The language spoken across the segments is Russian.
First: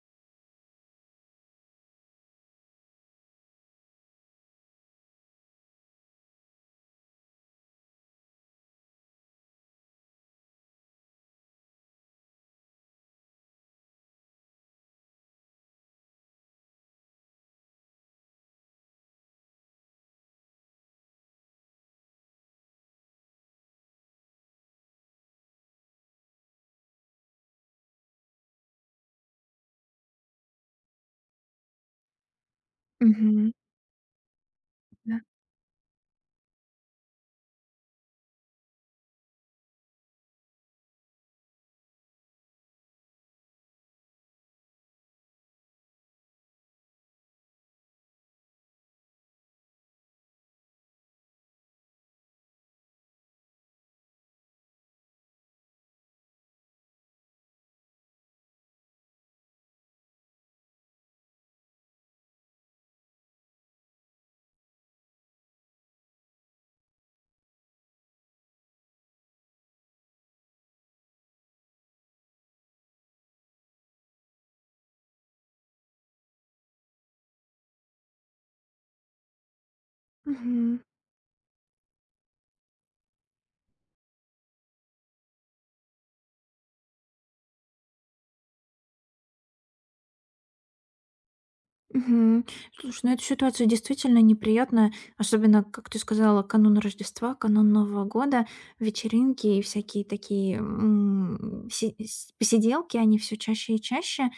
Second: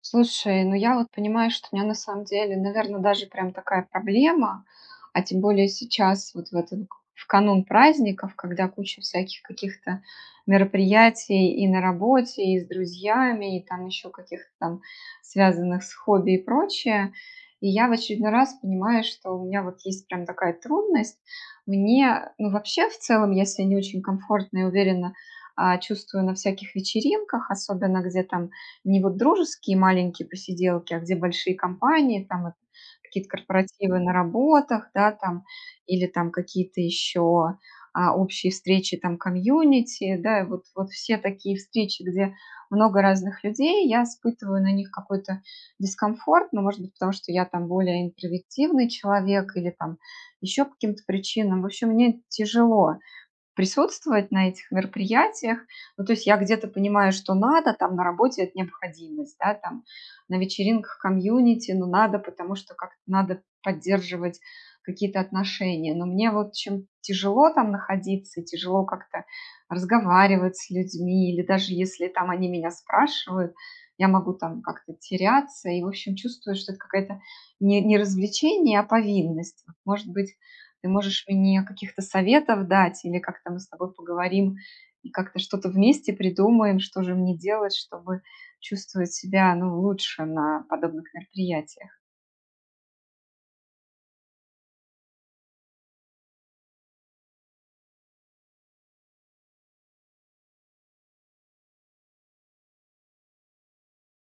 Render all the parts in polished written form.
Слушай, ну я вот понимаю, что у меня на самом деле, наверное, даже прям такая проблема, а тем более сейчас, вот в этот, в канун праздников, когда куча всяких каких-то мероприятий и на работе, и с друзьями, и там еще каких-то там связанных с хобби и прочее. И я в очередной раз понимаю, что у меня вот есть прям такая трудность. Мне, ну вообще в целом, я себя не очень комфортно и уверенно чувствую на всяких вечеринках, особенно где там не вот дружеские маленькие посиделки, а где большие компании, там это какие-то Мгм. корпоративы на работах, да, Да. там, или там какие-то еще общие встречи, там, комьюнити, да, и вот, вот все такие встречи, где много разных людей, я испытываю на них какой-то дискомфорт, ну, может быть, потому что я там более интровертивный человек или там еще по каким-то причинам. В общем, мне тяжело присутствовать на этих мероприятиях. Ну, то есть я где-то понимаю, что надо, там на работе это необходимость, да, там на вечеринках комьюнити, ну, надо, потому что как-то надо поддерживать какие-то отношения. Но мне вот чем тяжело там находиться, тяжело как-то разговаривать с людьми, или даже если там они меня спрашивают, я могу там как-то теряться и, в общем, чувствую, что это какая-то не развлечение, а повинность. Вот, может быть, Мгм. ты можешь мне каких-то советов дать или как-то мы с тобой поговорим и как-то что-то вместе придумаем, что же мне делать, чтобы чувствовать себя, ну, лучше на подобных мероприятиях. Мгм. Слушай, ну эта ситуация действительно неприятная, особенно, как ты сказала, канун Рождества, канун Нового года, вечеринки и всякие такие посиделки, они все чаще и чаще.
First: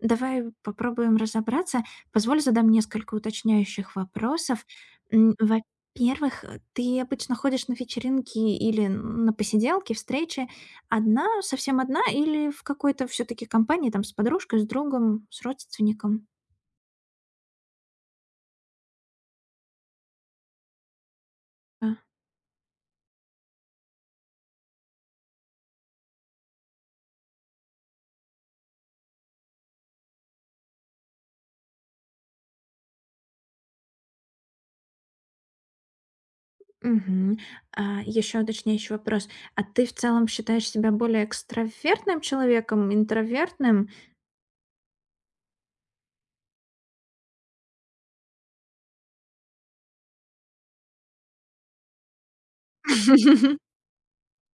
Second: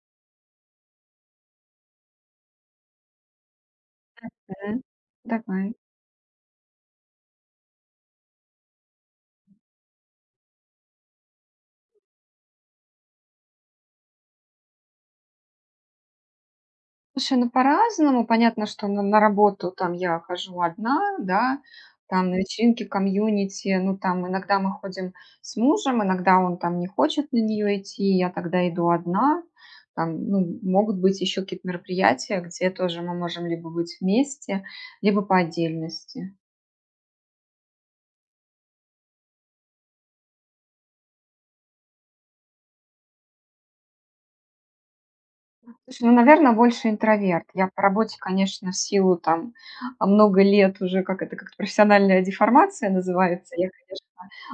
Давай попробуем разобраться. Позволь задам несколько уточняющих вопросов. Мгм. Давай. Во-первых, ты обычно ходишь на вечеринки или на посиделки, встречи одна, совсем одна, или в какой-то все-таки компании, там, с подружкой, с другом, с родственником? Слушай, ну по-разному. Понятно, что на работу там я хожу одна, да, Да. там на вечеринке комьюнити, ну там иногда мы ходим с мужем, иногда он там не хочет на нее идти, я тогда иду одна. Там, ну, могут быть еще какие-то мероприятия, где тоже мы можем либо быть вместе, либо по отдельности. Мгм. Еще уточняющий вопрос. А ты в целом считаешь себя более экстравертным человеком, интровертным? Слушай, ну, наверное, больше интроверт. Я по работе, конечно, в силу там, много лет уже, как это, как профессиональная деформация называется, я, конечно,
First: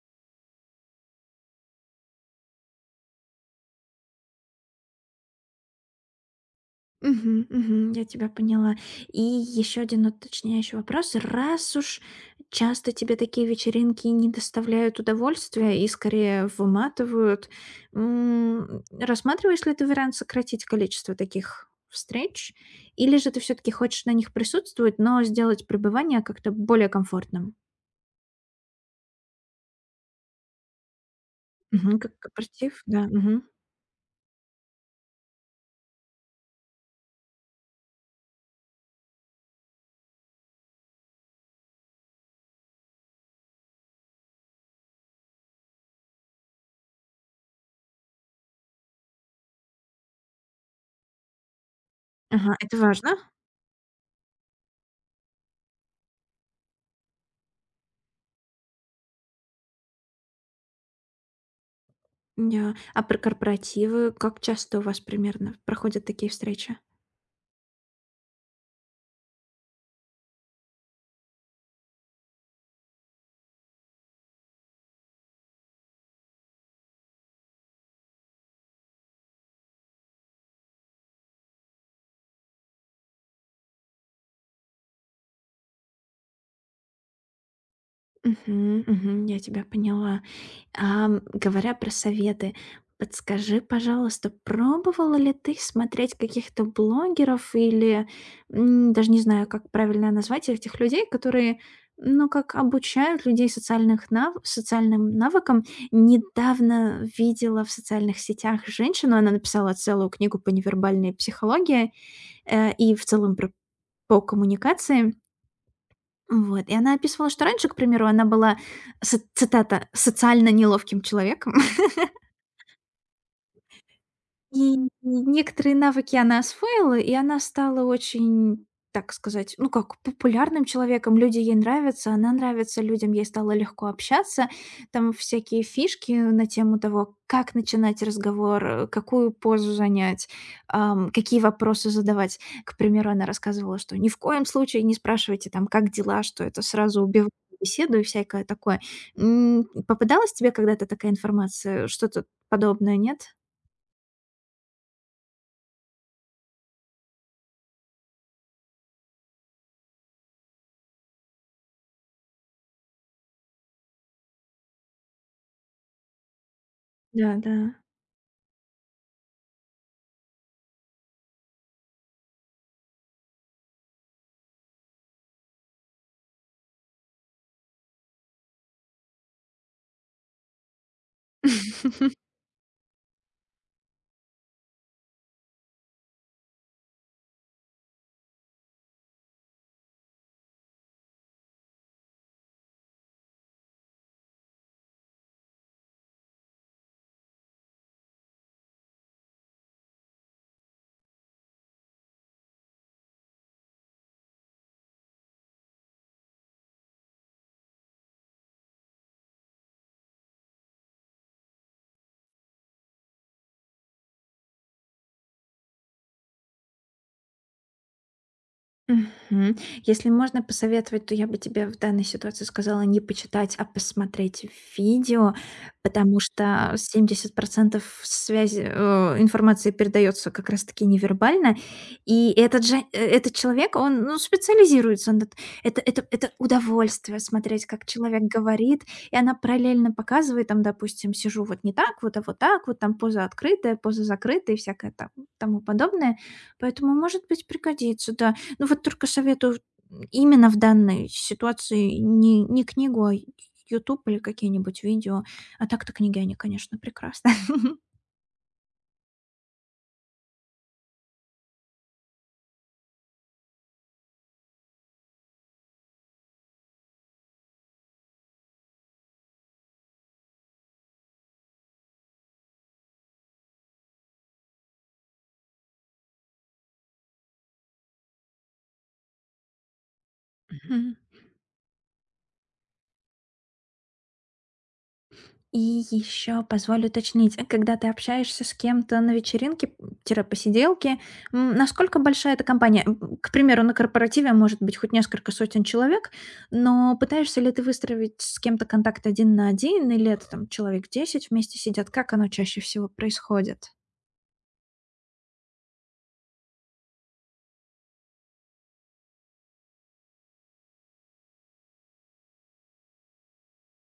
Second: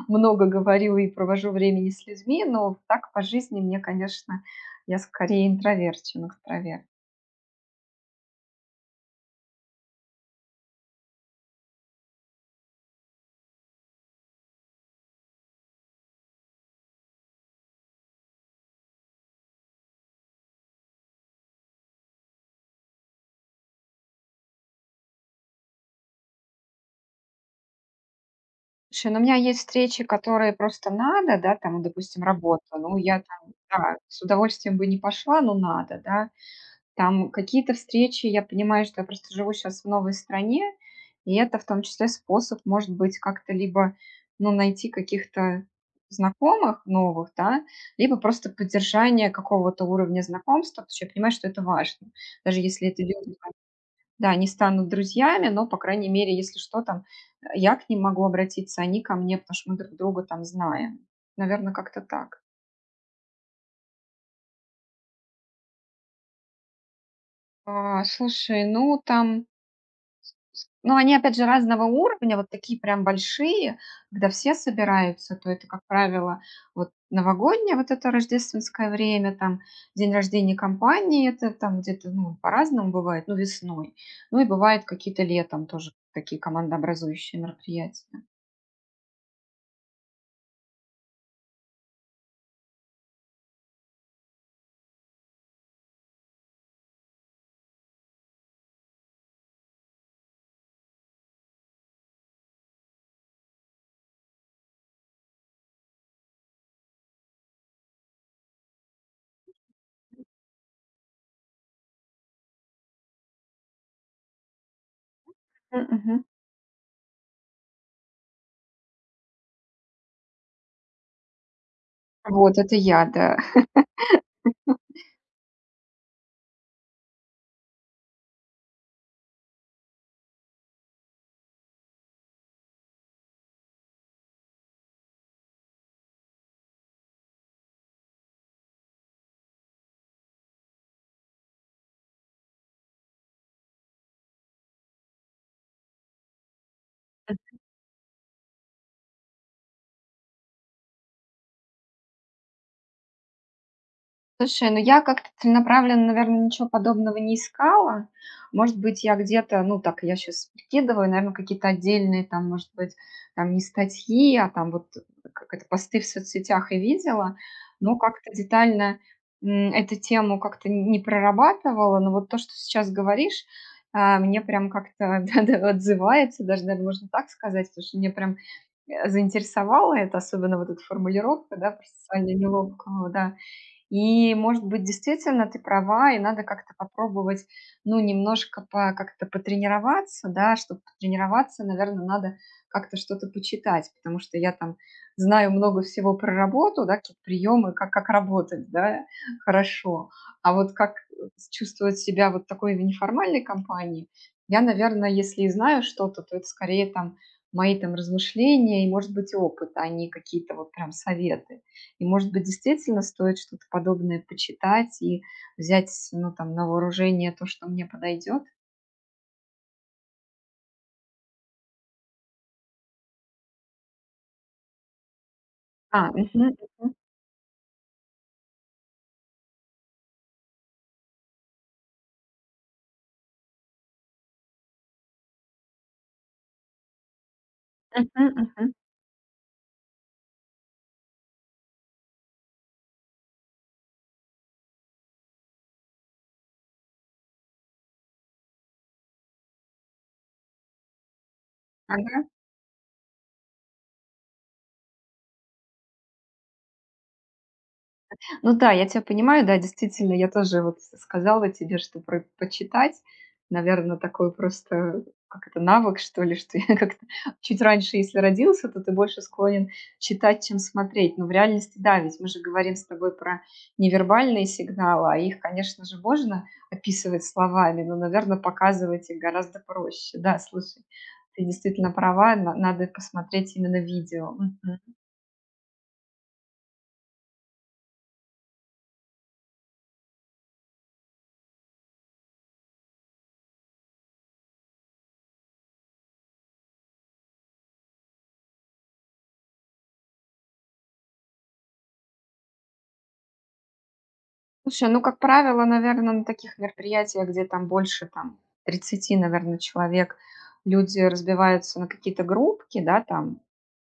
много говорю и провожу времени с людьми, но так по жизни мне, конечно, я скорее интроверт, чем экстраверт. Мгм, мгм, я тебя поняла. И еще один уточняющий вопрос. Раз уж часто тебе такие вечеринки не доставляют удовольствия и скорее выматывают, рассматриваешь ли ты вариант сократить количество таких встреч? Или же ты все-таки хочешь на них присутствовать, но сделать пребывание как-то более комфортным? Слушай, ну, у меня есть встречи, которые просто надо, да, там, Мгм. Как допустим, работа. корпоратив, Ну, да. я Мгм. там, да, с удовольствием бы не пошла, но надо, да. Там какие-то встречи, я понимаю, что я просто живу сейчас в новой стране, и это в том числе способ, может быть, как-то либо, ну, найти каких-то знакомых новых, да, либо просто поддержание какого-то уровня знакомства, потому что я понимаю, что это важно. Ага, Даже это если это важно. люди, да, не станут друзьями, но, по крайней мере, если что, там, я к ним могу обратиться, они ко мне, потому что мы друг друга там знаем. Наверное, как-то так. Да. А про корпоративы, как часто у вас примерно проходят такие встречи? А, слушай, ну, там ну, они, опять же, разного уровня, вот такие прям большие, когда все собираются, то это, как правило, вот новогоднее вот это рождественское время, там, день рождения компании, это там где-то, ну, по-разному бывает, ну, весной. Ну, и бывают какие-то летом тоже такие командообразующие мероприятия. Мгм, мгм, я тебя поняла. Говоря про советы, подскажи, пожалуйста, пробовала ли ты смотреть каких-то блогеров или, даже не знаю, как правильно назвать этих людей, которые, ну, как обучают людей социальных нав социальным навыкам? Недавно видела в социальных сетях женщину, она написала целую книгу по невербальной психологии, и в целом про по коммуникации. Мгм. Вот, и она описывала, что раньше, к примеру, она была, со цитата, "социально неловким человеком". Вот, это я, да. И некоторые навыки она освоила, и она стала очень, так сказать, ну как, популярным человеком. Люди ей нравятся, она нравится людям, ей стало легко общаться. Там всякие фишки на тему того, как начинать разговор, какую позу занять, какие вопросы задавать. К примеру, она рассказывала, что ни в коем случае не спрашивайте там, как дела, что это сразу убивает беседу и всякое такое. Попадалась тебе когда-то такая информация, что-то подобное, нет? Слушай, ну я как-то целенаправленно, наверное, ничего подобного не искала. Может быть, я где-то, ну так, я сейчас прикидываю, наверное, какие-то отдельные там, может быть, там не статьи, а там вот как это, посты в соцсетях и видела, Да, да. но как-то детально эту тему как-то не прорабатывала, но вот то, что сейчас говоришь, мне прям как-то да, да, отзывается, даже, наверное, можно так сказать, потому что мне прям заинтересовало это, особенно вот эта формулировка, да, процессуально неловкого, да. И, может быть, действительно ты права, и надо как-то попробовать, ну, немножко по, как-то потренироваться, да, чтобы потренироваться, наверное, надо как-то что-то почитать, потому что я там знаю много всего про работу, да, какие-то приемы, как работать, да, хорошо. А вот как чувствовать себя вот такой в неформальной компании, я, наверное, если и знаю что-то, то это скорее там мои там размышления и, может быть, опыт, а не какие-то вот прям советы. И, может быть, действительно стоит что-то подобное почитать и взять, ну, там, на вооружение то, что мне подойдет? Мгм. Если можно посоветовать, то я бы тебе в данной ситуации сказала не почитать, а посмотреть видео, А, потому мгм, что мгм, 70% связи, информации передается как раз-таки невербально. И этот человек, он, ну, специализируется. Это, удовольствие смотреть, как мгм, человек мгм. говорит, и она параллельно показывает, там, допустим, сижу вот не так, вот, а вот так, вот там поза открытая, поза закрытая и всякое там, тому подобное. Поэтому, может быть, пригодится, да. Ну вот только советую именно в данной ситуации Ага. не книгу, а YouTube или какие-нибудь видео. А так-то книги, они, конечно, прекрасны. Ну да, я тебя понимаю, да, действительно, я тоже вот сказала тебе, что про почитать, наверное, такой просто, как это, навык, что ли, что я как-то чуть раньше, если родился, то ты больше склонен читать, чем смотреть. Но в реальности, да, ведь мы же говорим с тобой про невербальные сигналы, а их, конечно же, можно описывать словами, но, наверное, показывать их гораздо проще. Да, слушай, Мгм. ты действительно права, надо посмотреть именно видео. Мгм. И еще позволь уточнить, когда ты общаешься с кем-то на вечеринке, посиделке, насколько большая эта компания? К примеру, на корпоративе может быть хоть несколько сотен человек, но пытаешься ли ты выстроить с кем-то контакт один на один, или это там человек 10 вместе сидят? Как оно чаще всего происходит? Слушай, ну, как правило, наверное, на таких мероприятиях, где там больше там тридцати, наверное, человек, люди разбиваются на какие-то группки, да, там,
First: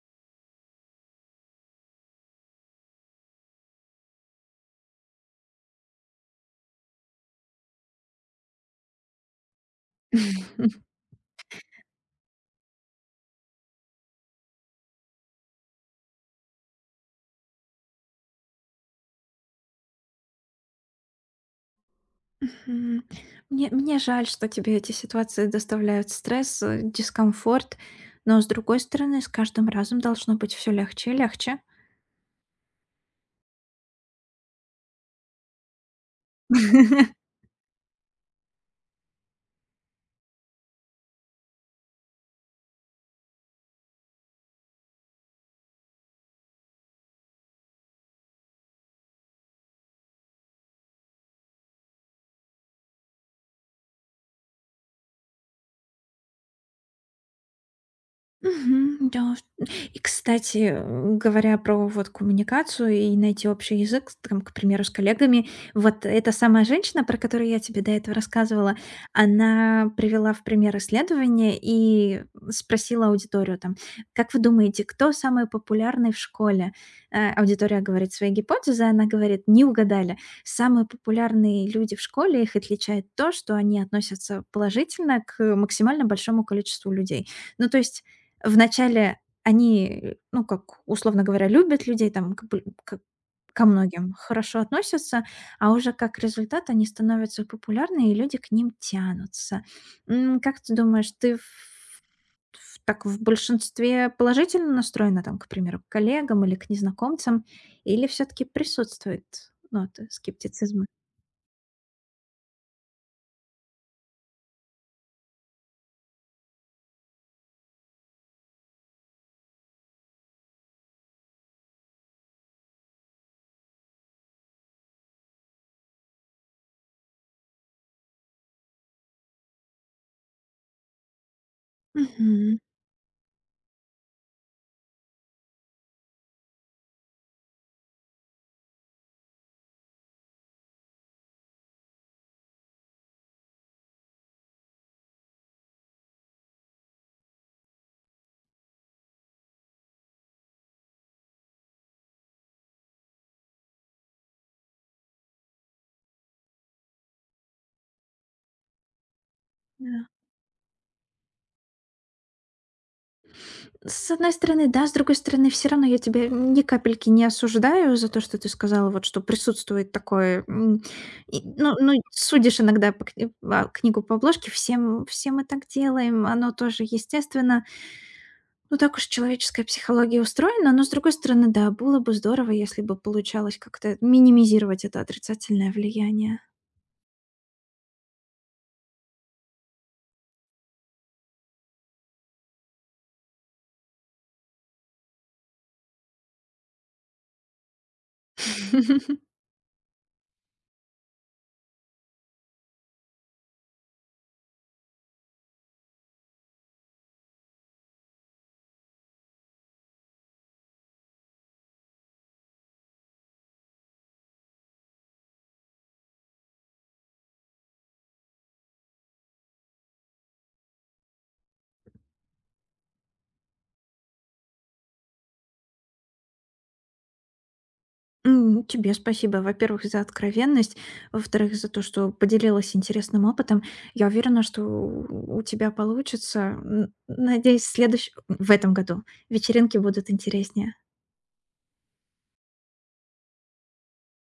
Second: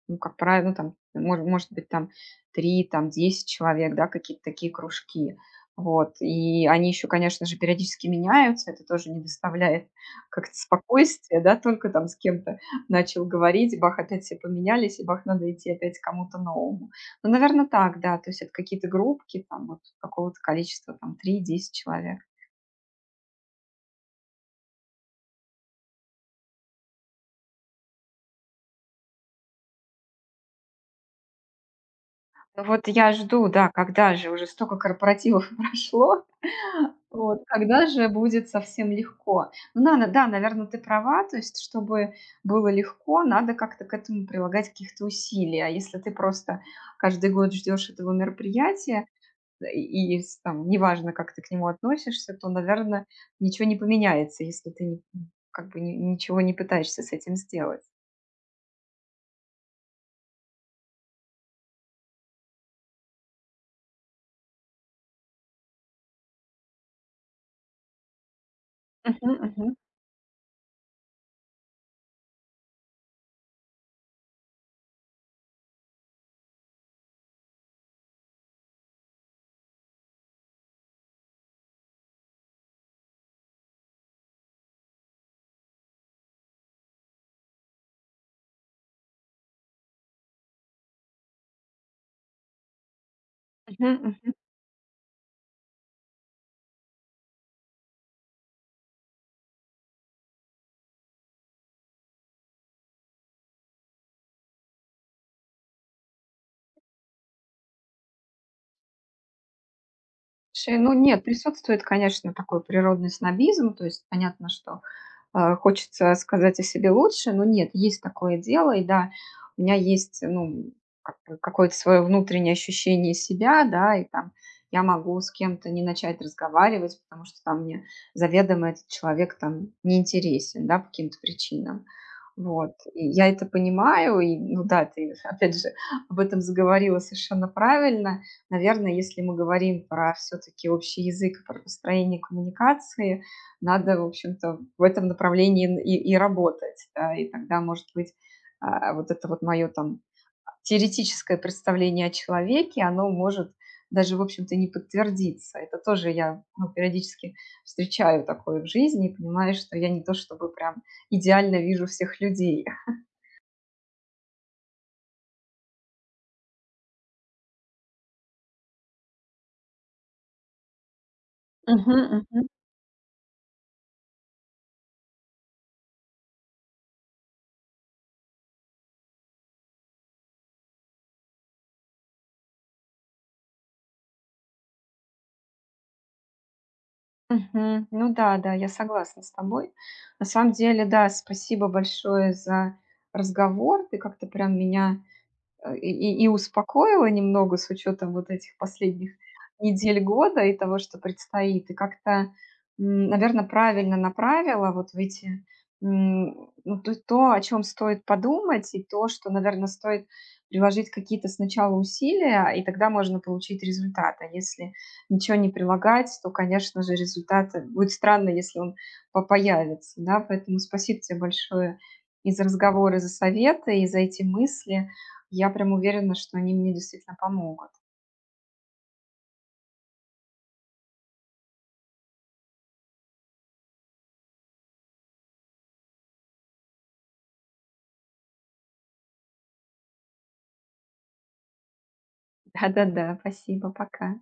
ну, как правило, ну там, может быть, там 3, там 10 человек, да, какие-то такие кружки. Вот, и они еще, конечно же, периодически меняются, это тоже не доставляет как-то спокойствия, да, только там с кем-то начал говорить, бах, опять все поменялись, и бах, надо идти опять к кому-то новому. Ну, наверное, так, да. То есть это какие-то группки там вот какого-то количества, там три-десять человек. Мгм. Мне жаль, что тебе эти ситуации доставляют стресс, дискомфорт, но, с другой стороны, с каждым разом должно быть все легче и легче. Ну, вот я жду, да, когда же уже столько корпоративов прошло, вот, когда же будет совсем легко. Ну, надо, да, наверное, ты права, то есть чтобы было легко, надо как-то к этому прилагать каких-то усилий. А если ты просто каждый год ждешь этого мероприятия, и там неважно, как ты к нему относишься, то, наверное, ничего не поменяется, если ты не как бы ни ничего не пытаешься с этим сделать. Мгм, да. И, кстати, говоря про вот коммуникацию и найти общий язык, там, к примеру, с коллегами, вот эта самая женщина, про которую я тебе до этого рассказывала, Мгм, мгм, она привела в пример исследование и спросила аудиторию там, как вы думаете, кто самый популярный в школе? Аудитория говорит свои гипотезы, она говорит, не угадали. Самые популярные люди в школе, их отличает то, что они относятся положительно к максимально большому количеству людей. Ну, то есть вначале они, ну, как, условно говоря, любят людей, там, как бы, к ко мгм, многим мгм. хорошо относятся, а уже как результат они становятся популярны, и люди к ним тянутся. Как ты думаешь, ты в так в большинстве положительно настроена, там, к примеру, к коллегам или к незнакомцам, или все таки присутствует нота Слушай, скептицизма? ну нет, присутствует, конечно, такой природный снобизм. То есть понятно, что хочется сказать о себе лучше, но нет, есть такое дело, и да, у меня есть, ну, как бы какое-то свое внутреннее ощущение себя, да, и там я могу с кем-то не начать разговаривать, потому что там мне заведомо этот человек там неинтересен, да, по каким-то причинам. Мгм. Вот, и я это понимаю, и, ну да, ты, опять же, об этом заговорила совершенно правильно. Наверное, если мы говорим про все-таки общий язык, про построение коммуникации, надо, в общем-то, в этом направлении и работать. Да, и тогда, может быть, вот это вот мое там теоретическое представление о человеке, оно может даже, в общем-то, не подтвердиться. Это тоже я ну, периодически встречаю такое в жизни и понимаю, что я не Да. то чтобы прям идеально вижу всех людей. С одной стороны, да, с другой стороны, все равно я тебя ни капельки не осуждаю за то, что ты сказала, вот что присутствует такое. Ну, ну, Мгм, мгм. судишь иногда книгу по обложке, всем, все мы так делаем, оно тоже естественно. Ну, так уж человеческая психология устроена, но, с другой стороны, да, было бы здорово, если бы получалось как-то минимизировать это отрицательное влияние. Мгм. Ну да, да, я согласна с тобой. На самом деле, да, спасибо большое за разговор. Ты как-то прям меня и успокоило немного с учетом вот этих последних недель года и того, что предстоит. И как-то, наверное, правильно направила вот в эти, ну, то, то, о чем стоит подумать, и то, что, наверное, стоит приложить какие-то сначала усилия, и тогда можно получить результат. А если ничего не прилагать, то, конечно же, результат будет странно, если он появится. Да? Поэтому спасибо тебе большое и за разговоры, за советы, и за эти мысли. Я прям уверена, что они мне действительно помогут. Тебе спасибо, во-первых, за откровенность, во-вторых, за то, что поделилась интересным опытом. Я уверена, что у тебя получится. Надеюсь, в этом году вечеринки будут интереснее. Да-да-да, спасибо, пока.